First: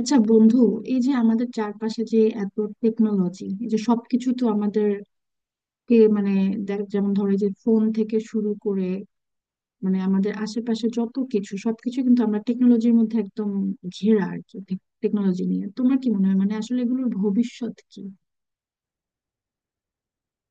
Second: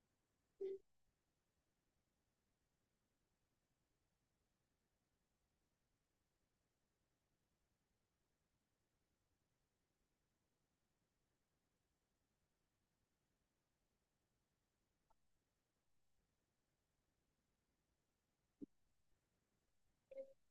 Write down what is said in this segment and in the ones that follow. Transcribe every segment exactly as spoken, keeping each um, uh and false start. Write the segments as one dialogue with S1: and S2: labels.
S1: আচ্ছা বন্ধু, এই যে আমাদের চারপাশে যে এত টেকনোলজি, এই যে সবকিছু তো আমাদেরকে মানে দেখ, যেমন ধরো এই যে ফোন থেকে শুরু করে মানে আমাদের আশেপাশে যত কিছু, সবকিছু কিন্তু আমরা টেকনোলজির মধ্যে একদম ঘেরা আর কি। টেকনোলজি নিয়ে তোমার কি মনে হয়, মানে আসলে এগুলোর ভবিষ্যৎ কি?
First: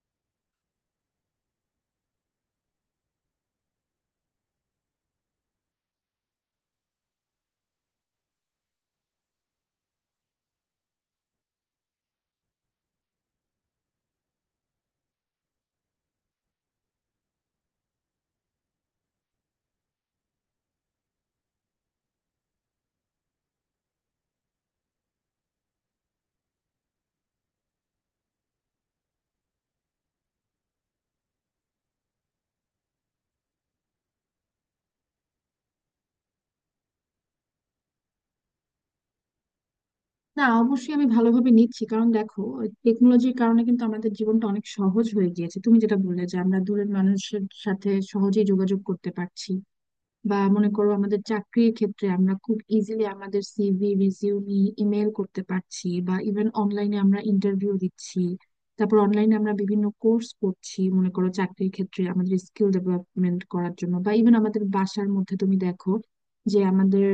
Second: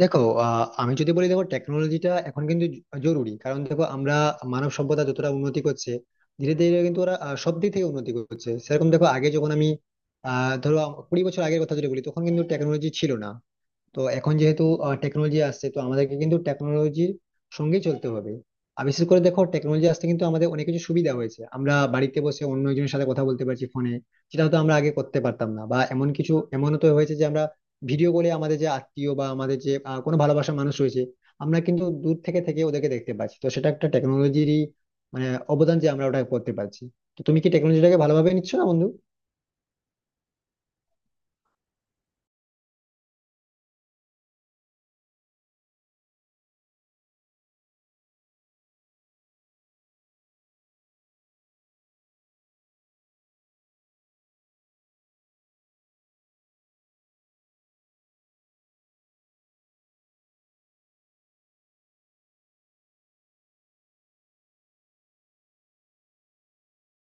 S2: দেখো, আহ, আমি যদি বলি, দেখো টেকনোলজিটা এখন কিন্তু জ- জরুরি, কারণ দেখো আমরা মানব সভ্যতা যতটা উন্নতি করছে ধীরে ধীরে, কিন্তু ওরা আহ, সব দিক থেকে উন্নতি করছে। সেরকম, দেখো, আগে যখন আমি আহ ধরো আম- কুড়ি বছর আগের কথা যদি বলি, তখন কিন্তু টেকনোলজি ছিল না। তো এখন যেহেতু টেকনোলজি আসছে, তো আমাদেরকে কিন্তু টেকনোলজির সঙ্গে চলতে হবে। আর বিশেষ করে দেখো, টেকনোলজি আসতে কিন্তু আমাদের অনেক কিছু সুবিধা হয়েছে। আমরা বাড়িতে বসে অন্য একজনের সাথে কথা বলতে পারছি ফোনে, যেটা হয়তো আমরা আগে করতে পারতাম না, বা এমন কিছু, এমনও তো হয়েছে যে আমরা ভিডিও কলে আমাদের যে আত্মীয় বা আমাদের যে আহ, কোনো ভালোবাসার মানুষ রয়েছে, আমরা কিন্তু দূর থেকে থেকে ওদেরকে দেখতে পাচ্ছি। তো সেটা একটা টেকনোলজিরই, মানে, অবদান, যে আমরা ওটা করতে পারছি। তো তুমি কি টেকনোলজিটাকে ভালোভাবে নিচ্ছ না, বন্ধু?
S1: না, অবশ্যই আমি ভালোভাবে নিচ্ছি, কারণ দেখো টেকনোলজির কারণে কিন্তু আমাদের জীবনটা অনেক সহজ হয়ে গিয়েছে। তুমি যেটা বললে যে আমরা দূরের মানুষের সাথে সহজেই যোগাযোগ করতে পারছি, বা মনে করো আমাদের চাকরির ক্ষেত্রে আমরা খুব ইজিলি আমাদের সিভি রিজিউমি ইমেল করতে পারছি, বা ইভেন অনলাইনে আমরা ইন্টারভিউ দিচ্ছি। তারপর অনলাইনে আমরা বিভিন্ন কোর্স করছি, মনে করো চাকরির ক্ষেত্রে আমাদের স্কিল ডেভেলপমেন্ট করার জন্য, বা ইভেন আমাদের বাসার মধ্যে তুমি দেখো যে আমাদের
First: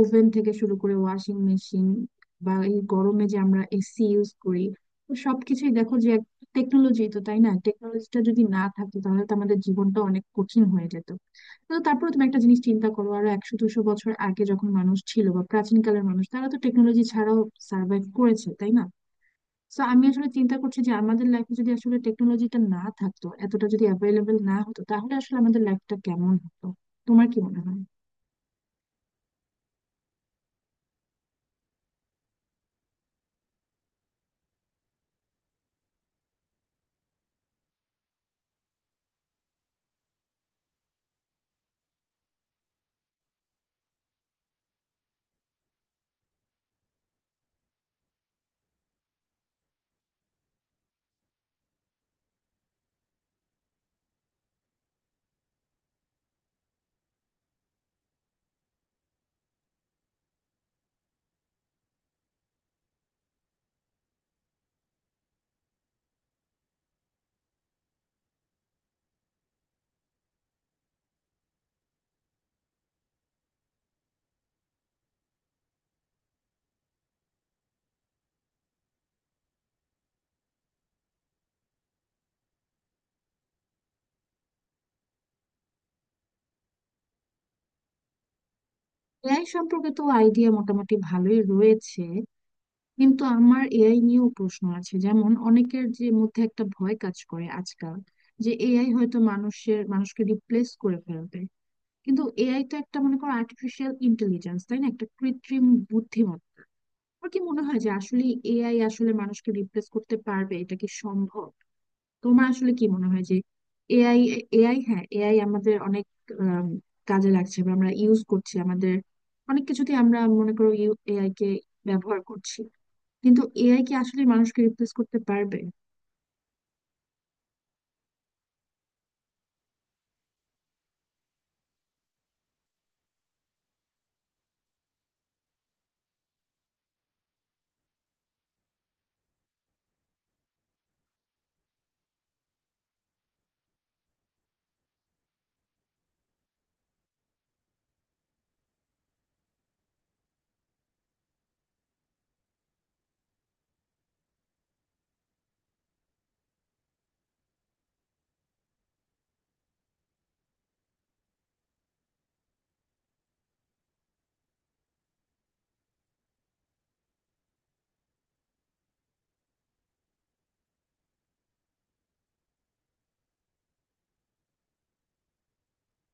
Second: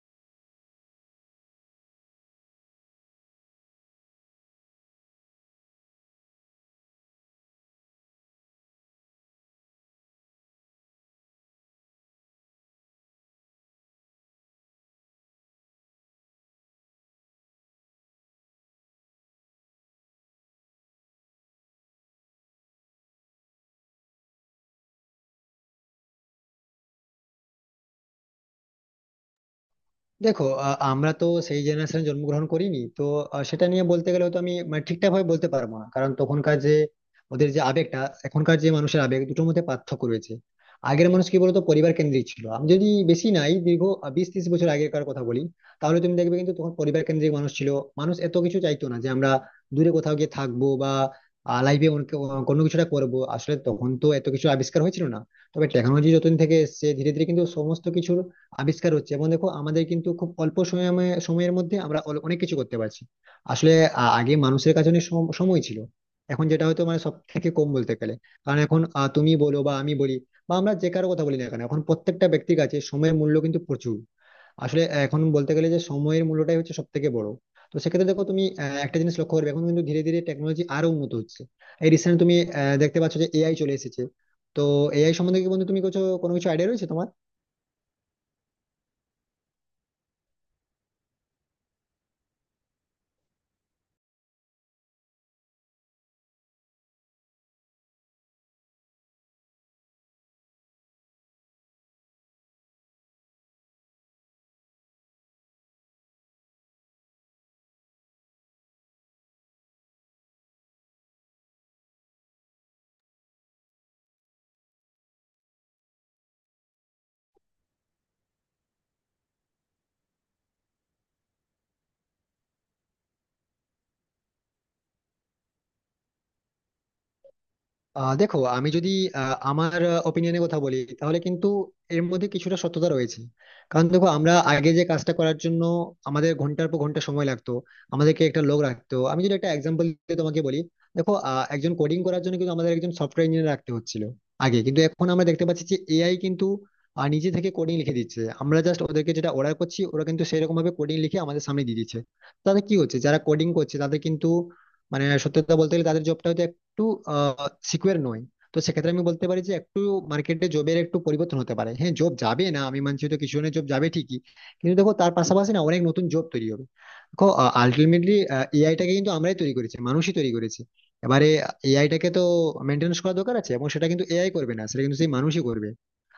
S1: ওভেন থেকে শুরু করে ওয়াশিং মেশিন, বা এই গরমে যে আমরা এসি ইউজ করি, তো সবকিছুই দেখো যে টেকনোলজি, তো তাই না? টেকনোলজিটা যদি না থাকতো তাহলে তো আমাদের জীবনটা অনেক কঠিন হয়ে যেত। তো তারপরে তুমি একটা জিনিস চিন্তা করো, আরো একশো দুশো বছর আগে যখন মানুষ ছিল, বা প্রাচীনকালের মানুষ, তারা তো টেকনোলজি ছাড়াও সার্ভাইভ করেছে, তাই না? তো আমি আসলে চিন্তা করছি যে আমাদের লাইফে যদি আসলে টেকনোলজিটা না থাকতো, এতটা যদি অ্যাভেলেবেল না হতো, তাহলে আসলে আমাদের লাইফটা কেমন হতো, তোমার কি মনে হয়?
S2: দেখো, আ- আমরা তো সেই জেনারেশনে জন্মগ্রহণ করিনি তো। আ, সেটা নিয়ে বলতে গেলে তো আমি, মানে, ঠিকঠাক ভাবে বলতে পারবো না, কারণ তখনকার যে, ওদের যে আবেগটা, এখনকার যে মানুষের আবেগ — দুটোর মধ্যে পার্থক্য রয়েছে। আগের মানুষ কি বলতো, পরিবার কেন্দ্রিক ছিল। আমি যদি বেশি নাই, দীর্ঘ, আ, বিশ ত্রিশ বছর আগেরকার কথা বলি, তাহলে তুমি দেখবে কিন্তু তখন পরিবার কেন্দ্রিক মানুষ ছিল। মানুষ এত কিছু চাইতো না, যে আমরা দূরে কোথাও গিয়ে থাকবো, বা লাইফে কোনো কিছুটা করবো। আসলে তখন তো এত কিছু আবিষ্কার হয়েছিল না। তবে টেকনোলজি যতদিন থেকে এসেছে, ধীরে ধীরে কিন্তু সমস্ত কিছুর আবিষ্কার হচ্ছে। এবং দেখো, আমাদের কিন্তু খুব অল্প সময়ে সময়ের মধ্যে আমরা অল- অনেক কিছু করতে পারছি। আসলে, আ- আগে মানুষের কাছে অনেক সম- সময় ছিল। এখন যেটা হয়তো, মানে, সব থেকে কম বলতে গেলে। কারণ এখন, আ, তুমি বলো বা আমি বলি বা আমরা যে কারো কথা বলি না কেন, এখন প্রত্যেকটা ব্যক্তির কাছে সময়ের মূল্য কিন্তু প্রচুর। আসলে এখন বলতে গেলে, যে সময়ের মূল্যটাই হচ্ছে সব থেকে বড়। তো সেক্ষেত্রে দেখো, তুমি আ, একটা জিনিস লক্ষ্য করবে, এখন কিন্তু ধীরে ধীরে টেকনোলজি আরো উন্নত হচ্ছে। এই রিসেন্ট তুমি আ, দেখতে পাচ্ছ যে এআই চলে এসেছে। তো, এআই সম্বন্ধে কি, বন্ধু, তুমি কিছু কোনো কিছু আইডিয়া রয়েছে তোমার?
S1: এআই সম্পর্কে তো আইডিয়া মোটামুটি ভালোই রয়েছে, কিন্তু আমার এআই নিয়েও প্রশ্ন আছে, যেমন অনেকের যে মধ্যে একটা ভয় কাজ করে আজকাল যে এআই হয়তো মানুষের মানুষকে রিপ্লেস করে ফেলবে। কিন্তু এআই তো একটা, মনে করো, আর্টিফিশিয়াল ইন্টেলিজেন্স, তাই না? একটা কৃত্রিম বুদ্ধিমত্তা। আমার কি মনে হয় যে আসলে এআই আসলে মানুষকে রিপ্লেস করতে পারবে, এটা কি সম্ভব? তোমার আসলে কি মনে হয় যে এআই, এআই, হ্যাঁ, এআই আমাদের অনেক আম, কাজে লাগছে, বা আমরা ইউজ করছি আমাদের অনেক কিছুতে, আমরা মনে করো এআই কে ব্যবহার করছি, কিন্তু এআই কি আসলে মানুষকে রিপ্লেস করতে পারবে?
S2: আহ দেখো, আমি যদি আহ, আমার ওপিনিয়নের কথা বলি, তাহলে কিন্তু এর মধ্যে কিছুটা সত্যতা রয়েছে। কারণ দেখো, আমরা আগে যে কাজটা করার জন্য আমাদের ঘন্টার পর ঘন্টা সময় লাগতো, আমাদেরকে একটা লোক রাখতো। আমি যদি একটা এক্সাম্পল দিয়ে তোমাকে বলি, দেখো, আহ, একজন কোডিং করার জন্য কিন্তু আমাদের একজন সফটওয়্যার ইঞ্জিনিয়ার রাখতে হচ্ছিল আগে। কিন্তু এখন আমরা দেখতে পাচ্ছি যে এআই কিন্তু আহ, নিজে থেকে কোডিং লিখে দিচ্ছে। আমরা জাস্ট ওদেরকে যেটা অর্ডার করছি, ওরা কিন্তু সেরকম ভাবে কোডিং লিখে আমাদের সামনে দিয়ে দিচ্ছে। তাতে কি হচ্ছে, যারা কোডিং করছে তাদের কিন্তু, মানে, সত্যি কথা বলতে গেলে, তাদের জবটা একটু সিকিউর নই। তো সেক্ষেত্রে আমি বলতে পারি যে একটু মার্কেটে জবের একটু পরিবর্তন হতে পারে। হ্যাঁ, জব যাবে না আমি মানছি, তো কিছু জনের জব যাবে ঠিকই, কিন্তু দেখো তার পাশাপাশি না, অনেক নতুন জব তৈরি হবে। দেখো, আলটিমেটলি এআইটাকে কিন্তু আমরাই তৈরি করেছি, মানুষই তৈরি করেছে। এবারে এআইটাকে তো মেনটেন্স করা দরকার আছে, এবং সেটা কিন্তু এআই করবে না, সেটা কিন্তু সেই মানুষই করবে।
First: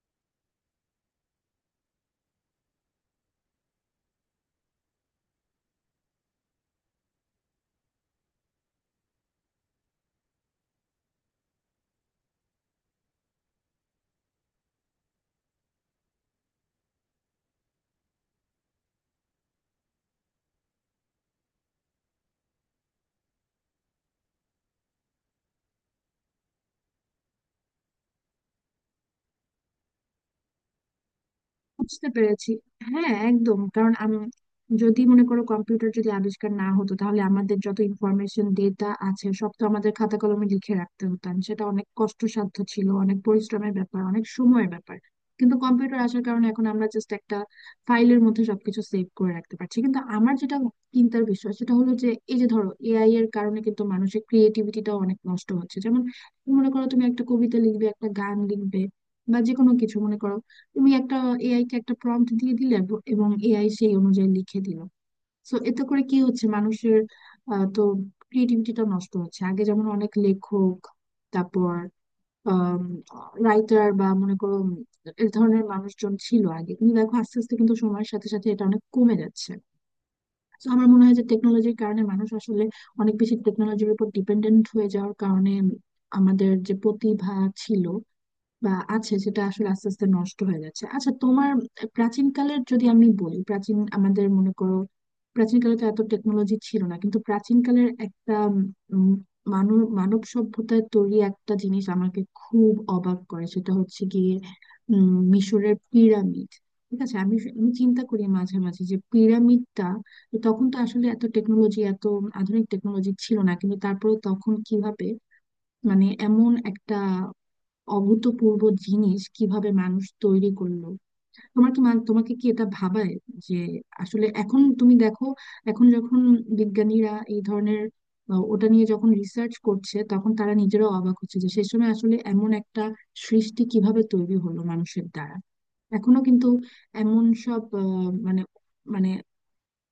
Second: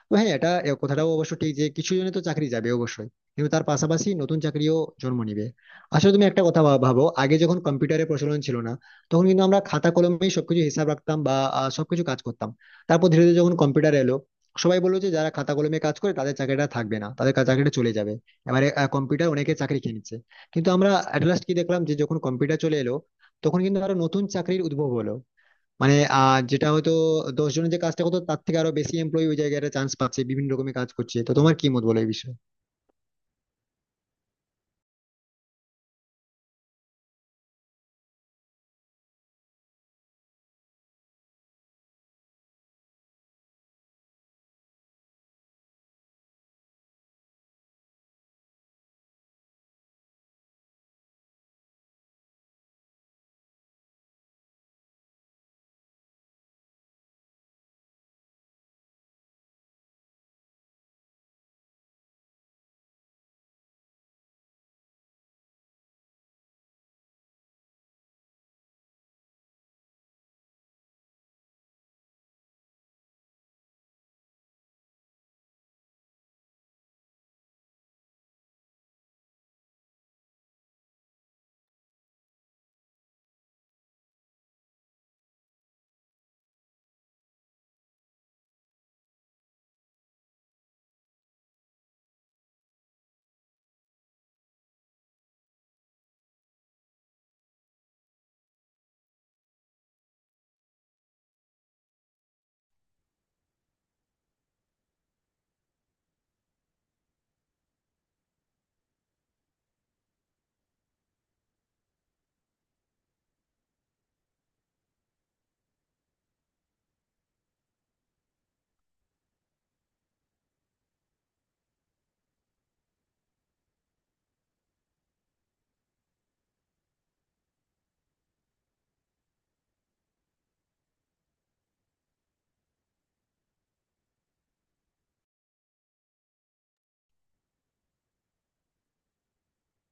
S2: তো হ্যাঁ, এটা এ কথাটাও অবশ্য ঠিক যে কিছু জনে তো চাকরি যাবে অবশ্যই, কিন্তু তার পাশাপাশি নতুন চাকরিও জন্ম নিবে। আসলে তুমি একটা কথা ভা- ভাবো — আগে যখন কম্পিউটারের প্রচলন ছিল না, তখন কিন্তু আমরা খাতা কলমেই সবকিছু হিসাব রাখতাম, বা আহ, সবকিছু কাজ করতাম। তারপর ধীরে ধীরে যখন কম্পিউটার এলো, সবাই বললো যে যারা খাতা কলমে কাজ করে তাদের চাকরিটা থাকবে না, তাদের কা- চাকরিটা চলে যাবে। এবারে কম্পিউটার অনেকে চাকরি কিনেছে, কিন্তু আমরা অ্যাট লাস্ট কি দেখলাম, যে যখন কম্পিউটার চলে এলো, তখন কিন্তু আরো নতুন চাকরির উদ্ভব হলো। মানে, আহ যেটা হয়তো দশ জনের যে কাজটা করতো, তার থেকে আরো বেশি এমপ্লয়ি ওই জায়গাটা চান্স পাচ্ছে, বিভিন্ন রকমের কাজ করছে। তো তোমার কি মত, বলো এই
S1: বুঝতে
S2: বিষয়ে?
S1: পেরেছি। হ্যাঁ, একদম, কারণ আমি যদি মনে করো, কম্পিউটার যদি আবিষ্কার না হতো তাহলে আমাদের যত ইনফরমেশন ডেটা আছে সব তো আমাদের খাতা কলমে লিখে রাখতে হতাম, সেটা অনেক কষ্টসাধ্য ছিল, অনেক পরিশ্রমের ব্যাপার, অনেক সময়ের ব্যাপার। কিন্তু কম্পিউটার আসার কারণে এখন আমরা জাস্ট একটা ফাইলের মধ্যে সবকিছু সেভ করে রাখতে পারছি। কিন্তু আমার যেটা চিন্তার বিষয় সেটা হলো যে এই যে ধরো এআই এর কারণে কিন্তু মানুষের ক্রিয়েটিভিটিটাও অনেক নষ্ট হচ্ছে। যেমন মনে করো তুমি একটা কবিতা লিখবে, একটা গান লিখবে, বা যে কোনো কিছু, মনে করো তুমি একটা এআই কে একটা প্রম্পট দিয়ে দিলে ব- এবং এআই সেই অনুযায়ী লিখে দিল। সো এতে করে কি হচ্ছে, মানুষের আহ, তো ক্রিয়েটিভিটিটা নষ্ট হচ্ছে। আগে যেমন অনেক লেখক, তারপর রাইটার, বা মনে করো উম, এ ধরনের মানুষজন ছিল আগে, কিন্তু দেখো আস্তে আস্তে কিন্তু সময়ের সাথে সাথে এটা অনেক কমে যাচ্ছে। তো আমার মনে হয় যে টেকনোলজির কারণে মানুষ আসলে অনেক বেশি টেকনোলজির উপর ডিপেন্ডেন্ট হয়ে যাওয়ার কারণে আমাদের যে প্রতিভা ছিল বা আছে সেটা আসলে আস্তে আস্তে নষ্ট হয়ে যাচ্ছে। আচ্ছা, তোমার, প্রাচীনকালের যদি আমি বলি, প্রাচীন আমাদের মনে করো, প্রাচীনকালে তো এত টেকনোলজি ছিল না, কিন্তু প্রাচীনকালের একটা মানব মানব সভ্যতায় তৈরি একটা জিনিস আমাকে খুব অবাক করে, সেটা হচ্ছে গিয়ে উম মিশরের পিরামিড। ঠিক আছে, আমি আমি চিন্তা করি মাঝে মাঝে যে পিরামিডটা, তখন তো আসলে এত টেকনোলজি, এত আধুনিক টেকনোলজি ছিল না, কিন্তু তারপরে তখন কিভাবে, মানে এমন একটা অভূতপূর্ব জিনিস কিভাবে মানুষ তৈরি করলো? তোমার কি মান- তোমাকে কি এটা ভাবায় যে আসলে এখন তুমি দেখো, এখন যখন বিজ্ঞানীরা এই ধরনের আহ, ওটা নিয়ে যখন রিসার্চ করছে তখন তারা নিজেরাও অবাক হচ্ছে যে সে সময় আসলে এমন একটা সৃষ্টি কিভাবে তৈরি হলো মানুষের দ্বারা। এখনো কিন্তু এমন সব আহ, মানে মানে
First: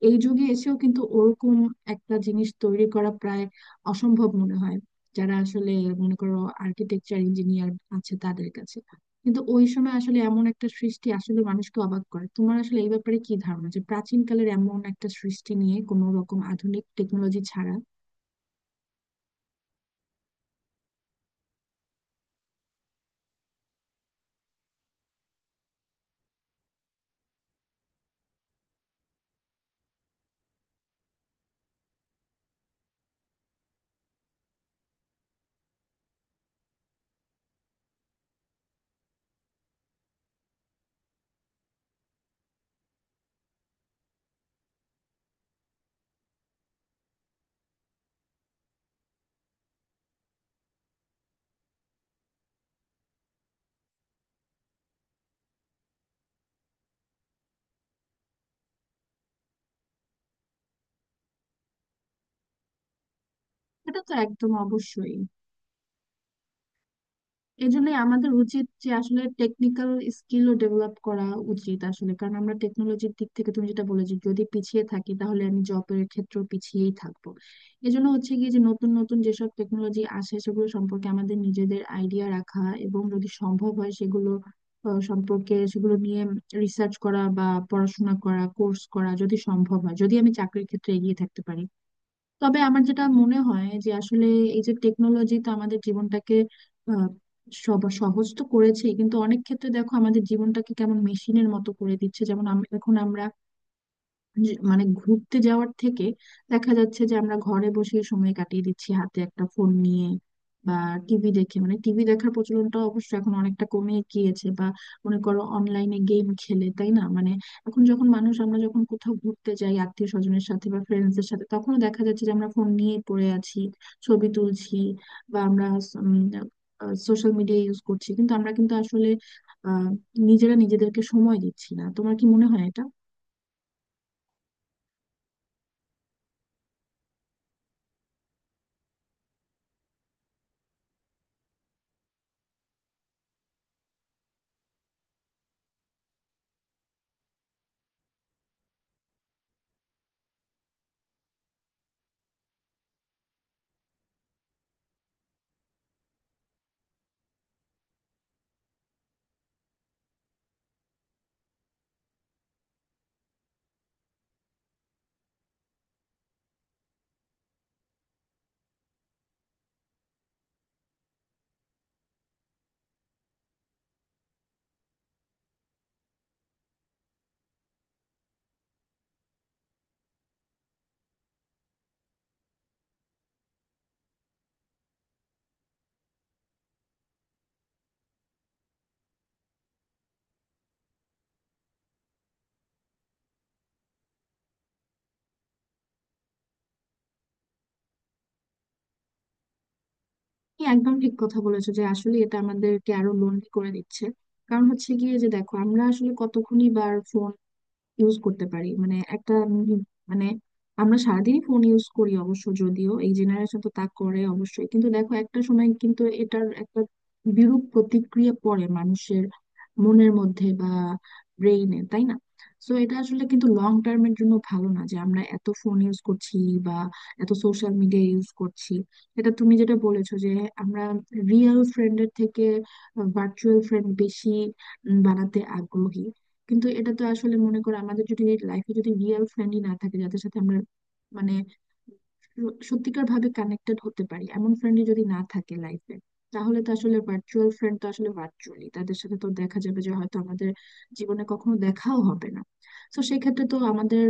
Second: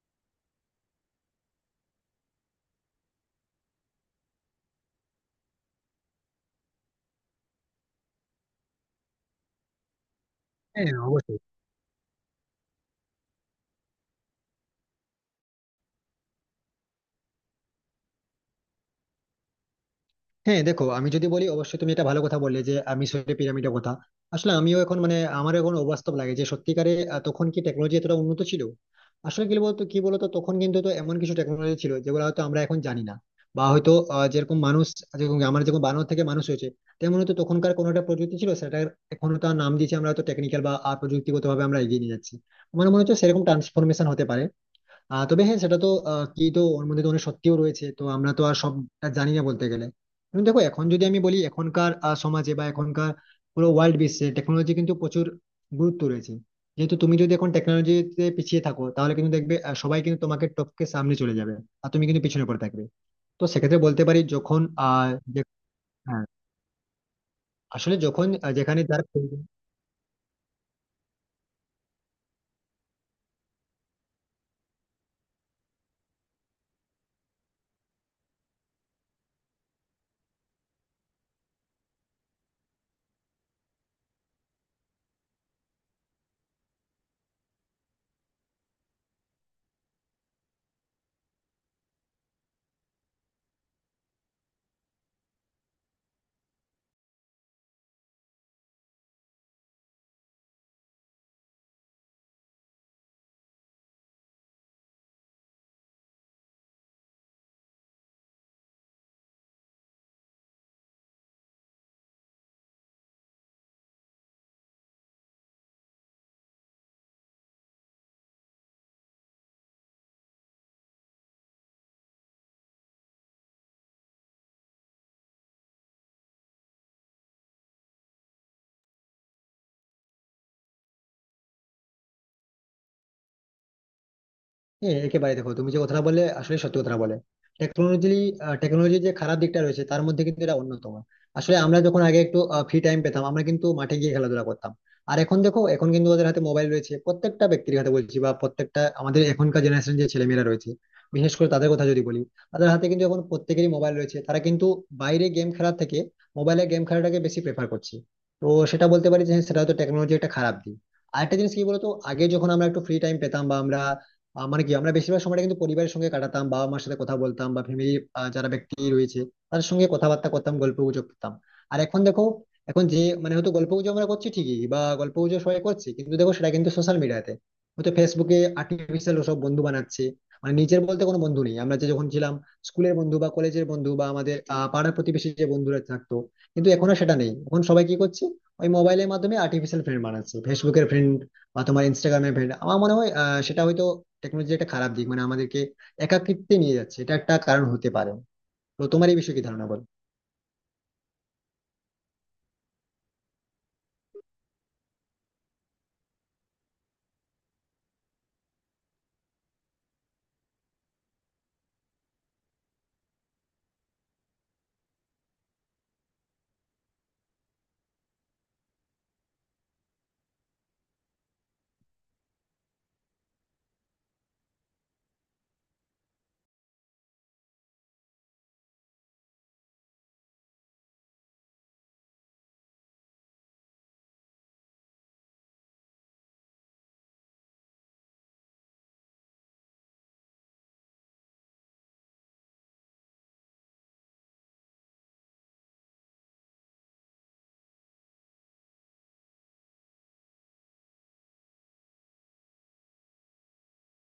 S1: এই যুগে এসেও কিন্তু ওরকম একটা জিনিস তৈরি করা প্রায় অসম্ভব মনে হয় যারা আসলে, মনে করো, আর্কিটেকচার ইঞ্জিনিয়ার আছে তাদের কাছে। কিন্তু ওই সময় আসলে এমন একটা
S2: হ্যাঁ,
S1: সৃষ্টি
S2: অবশ্যই।
S1: আসলে মানুষকে অবাক করে। তোমার আসলে এই ব্যাপারে কি ধারণা, যে প্রাচীন কালের এমন একটা সৃষ্টি নিয়ে, কোনো রকম আধুনিক টেকনোলজি ছাড়া?
S2: হ্যাঁ দেখো, আমি যদি বলি, অবশ্যই তুমি এটা ভালো কথা বললে, যে আমি মিশরের পিরামিডের কথা। আসলে আমিও এখন, মানে, আমার এখন অবাস্তব লাগে, যে সত্যিকারে আহ, তখন কি টেকনোলজি এতটা উন্নত ছিল? আসলে কি বলতো কি বলতো তখন কিন্তু তো এমন কিছু টেকনোলজি ছিল যেগুলো হয়তো আমরা এখন জানি না। বা হয়তো, আহ, যেরকম মানুষ যেরকম আমার যেরকম বানর থেকে মানুষ হয়েছে, তেমন হয়তো তখনকার কোনো একটা প্রযুক্তি ছিল সেটার, এখন তার নাম দিয়েছি আমরা হয়তো টেকনিক্যাল বা প্রযুক্তিগত ভাবে আমরা এগিয়ে নিয়ে যাচ্ছি। আমার মনে হচ্ছে সেরকম ট্রান্সফরমেশন হতে পারে। আহ তবে হ্যাঁ, সেটা তো, আহ, কি, তো ওর মধ্যে তো অনেক সত্যিও রয়েছে, তো আমরা তো আর সবটা জানি না বলতে গেলে। কিন্তু দেখো, এখন যদি আমি বলি, এখনকার আহ, সমাজে বা এখনকার পুরো ওয়ার্ল্ড বিশ্বে টেকনোলজি কিন্তু প্রচুর গুরুত্ব রয়েছে। যেহেতু তুমি যদি এখন টেকনোলজিতে পিছিয়ে থাকো, তাহলে কিন্তু দেখবে আহ, সবাই কিন্তু তোমাকে টপকে সামনে চলে যাবে, আর তুমি কিন্তু পিছনে পড়ে থাকবে। তো সেক্ষেত্রে
S1: এটা
S2: বলতে
S1: তো
S2: পারি,
S1: একদম
S2: যখন আহ
S1: অবশ্যই,
S2: যে- হ্যাঁ, আসলে
S1: এজন্যই
S2: যখন,
S1: আমাদের
S2: আহ,
S1: উচিত
S2: যেখানে
S1: যে
S2: যার।
S1: আসলে টেকনিক্যাল স্কিলও ডেভেলপ করা উচিত আসলে, কারণ আমরা টেকনোলজির দিক থেকে তুমি যেটা বলেছো যদি পিছিয়ে থাকি তাহলে আমি জবের ক্ষেত্রেও পিছিয়েই থাকবো। এজন্য হচ্ছে কি, যে নতুন নতুন যেসব টেকনোলজি আসে সেগুলো সম্পর্কে আমাদের নিজেদের আইডিয়া রাখা, এবং যদি সম্ভব হয় সেগুলো আহ, সম্পর্কে, সেগুলো নিয়ে রিসার্চ করা বা পড়াশোনা করা, কোর্স করা যদি সম্ভব হয়, যদি আমি চাকরির ক্ষেত্রে এগিয়ে থাকতে পারি। তবে আমার যেটা মনে হয় যে আসলে এই যে টেকনোলজি তো আমাদের জীবনটাকে আহ, সব সহজ তো করেছে, কিন্তু অনেক ক্ষেত্রে দেখো আমাদের জীবনটাকে কেমন মেশিনের মতো করে দিচ্ছে। যেমন আম- এখন আমরা যে- মানে ঘুরতে যাওয়ার থেকে দেখা যাচ্ছে যে আমরা ঘরে বসে সময় কাটিয়ে দিচ্ছি হাতে একটা ফোন নিয়ে, বা টিভি দেখে, মানে টিভি দেখার প্রচলনটা অবশ্য এখন অনেকটা কমে গিয়েছে, বা মনে করো অনলাইনে গেম খেলে, তাই না? মানে এখন যখন মানুষ, আমরা যখন কোথাও ঘুরতে যাই আত্মীয় স্বজনের সাথে বা ফ্রেন্ডসদের সাথে, তখনও দেখা যাচ্ছে যে আমরা ফোন নিয়ে পড়ে আছি, ছবি তুলছি, বা আমরা সোশ্যাল মিডিয়া ইউজ করছি, কিন্তু আমরা কিন্তু আসলে আহ নিজেরা নিজেদেরকে সময় দিচ্ছি না। তোমার কি মনে হয় এটা?
S2: হ্যাঁ একেবারে, দেখো তুমি যে কথাটা বলে আসলে সত্যি কথাটা বলে। টেকনোলজি টেকনোলজির যে খারাপ দিকটা রয়েছে, তার মধ্যে কিন্তু এটা অন্যতম। আসলে আমরা যখন আগে একটু ফ্রি টাইম পেতাম, আমরা কিন্তু মাঠে গিয়ে খেলাধুলা করতাম। আর এখন দেখো, এখন কিন্তু ওদের হাতে মোবাইল রয়েছে, প্রত্যেকটা ব্যক্তির হাতে বলছি, বা প্রত্যেকটা আমাদের এখনকার জেনারেশন যে ছেলেমেয়েরা রয়েছে, বিশেষ করে তাদের কথা যদি বলি, তাদের হাতে কিন্তু এখন প্রত্যেকেরই মোবাইল রয়েছে। তারা কিন্তু বাইরে গেম খেলার থেকে মোবাইলে গেম খেলাটাকে বেশি প্রেফার করছে। তো সেটা বলতে পারি যে হ্যাঁ, সেটা হয়তো টেকনোলজি একটা খারাপ দিক। আরেকটা জিনিস কি বলতো, আগে যখন আমরা একটু ফ্রি টাইম পেতাম, বা আমরা, আহ, মানে কি, আমরা বেশিরভাগ সময়টা কিন্তু পরিবারের সঙ্গে কাটাতাম, বাবা মার সাথে কথা বলতাম, বা ফ্যামিলি যারা ব্যক্তি রয়েছে, তাদের সঙ্গে কথাবার্তা করতাম, গল্প গুজব করতাম। আর এখন দেখো, এখন যে, মানে, হয়তো গল্প গুজব আমরা করছি ঠিকই, বা গল্প গুজব সবাই করছি, কিন্তু দেখো সেটা কিন্তু সোশ্যাল মিডিয়াতে, হয়তো ফেসবুকে আর্টিফিশিয়াল সব বন্ধু বানাচ্ছে। মানে নিজের বলতে কোনো বন্ধু নেই। আমরা যে যখন ছিলাম, স্কুলের বন্ধু বা কলেজের বন্ধু বা আমাদের আহ, পাড়ার প্রতিবেশী যে বন্ধুরা থাকতো, কিন্তু এখন আর সেটা নেই। এখন সবাই কি করছে, ওই মোবাইলের মাধ্যমে আর্টিফিশিয়াল ফ্রেন্ড বানাচ্ছে, ফেসবুকের ফ্রেন্ড বা তোমার ইনস্টাগ্রামের ফ্রেন্ড। আমার মনে হয় আহ, সেটা হয়তো টেকনোলজি একটা খারাপ দিক, মানে আমাদেরকে একাকিত্বে নিয়ে যাচ্ছে, এটা একটা কারণ হতে পারে। তো তোমার এই বিষয়ে কি ধারণা, বলো?
S1: তুমি একদম ঠিক কথা বলেছো যে আসলে এটা আমাদেরকে আরো লোনলি করে দিচ্ছে। ইউজ করতে পারি মানে একটা উম মানে আমরা সারাদিনই ফোন ইউজ করি অবশ্য, যদিও এই জেনারেশন তো তা করে অবশ্যই, কিন্তু দেখো একটা সময় কিন্তু এটার একটা বিরূপ প্রতিক্রিয়া পড়ে মানুষের মনের মধ্যে বা ব্রেইনে, তাই না? তো এটা আসলে কিন্তু লং টার্মের জন্য ভালো না যে আমরা এত ফোন ইউজ করছি বা এত সোশ্যাল মিডিয়া ইউজ করছি। এটা তুমি যেটা বলেছো যে আমরা রিয়েল ফ্রেন্ডের থেকে ভার্চুয়াল ফ্রেন্ড বেশি উম, বানাতে আগ্রহী। কিন্তু এটা তো আসলে, মনে করো, আমাদের যদি লাইফে যদি রিয়েল ফ্রেন্ডই না থাকে যাদের সাথে আমরা মানে সত্যিকার ভাবে কানেক্টেড হতে পারি, এমন ফ্রেন্ডই যদি না থাকে লাইফে, তাহলে তো আসলে ভার্চুয়াল ফ্রেন্ড, তো আসলে ভার্চুয়ালি তাদের সাথে তো দেখা যাবে যে হয়তো আমাদের জীবনে কখনো দেখাও হবে না। তো সেক্ষেত্রে তো আমাদের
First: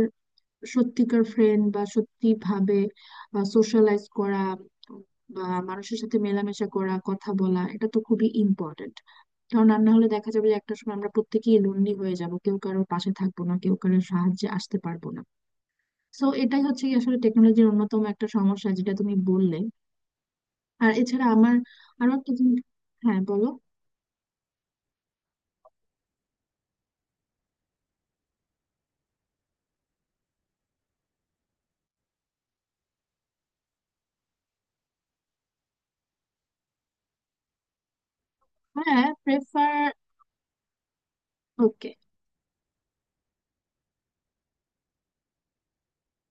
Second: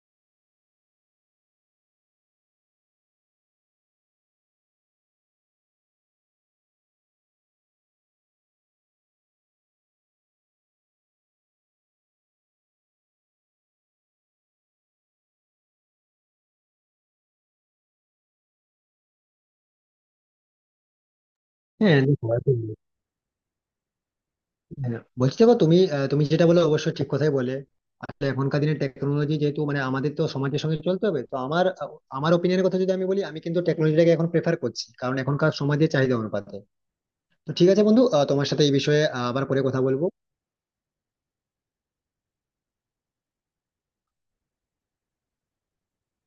S1: সত্যিকার ফ্রেন্ড বা সত্যি ভাবে সোশ্যালাইজ করা বা মানুষের সাথে মেলামেশা করা, কথা বলা, এটা তো খুবই ইম্পর্টেন্ট। কারণ রান্না হলে দেখা যাবে যে একটা সময় আমরা প্রত্যেকেই লোনলি হয়ে যাব, কেউ কারোর পাশে থাকবো না, কেউ কারোর সাহায্যে আসতে পারবো না। তো এটাই হচ্ছে কি আসলে টেকনোলজির অন্যতম একটা সমস্যা যেটা তুমি বললে। আর এছাড়া আমার
S2: হ্যাঁ
S1: আরো
S2: দেখো,
S1: একটা জিনিস।
S2: আসলে-
S1: হ্যাঁ, বলো।
S2: হ্যাঁ, বলছি, দেখো তুমি আহ, তুমি যেটা বলে অবশ্যই ঠিক কথাই বলে। আসলে এখনকার দিনে টেকনোলজি যেহেতু, মানে, আমাদের তো সমাজের সঙ্গে চলতে হবে, তো আমার আহ, আমার ওপিনিয়নের কথা যদি আমি বলি, আমি কিন্তু টেকনোলজিটাকে এখন প্রেফার করছি, কারণ এখনকার সমাজের চাহিদা অনুপাতে। তো ঠিক আছে বন্ধু, আহ, তোমার সাথে এই বিষয়ে
S1: হ্যাঁ,
S2: আহ, আবার পরে কথা
S1: প্রেফার।
S2: বলবো।
S1: ওকে।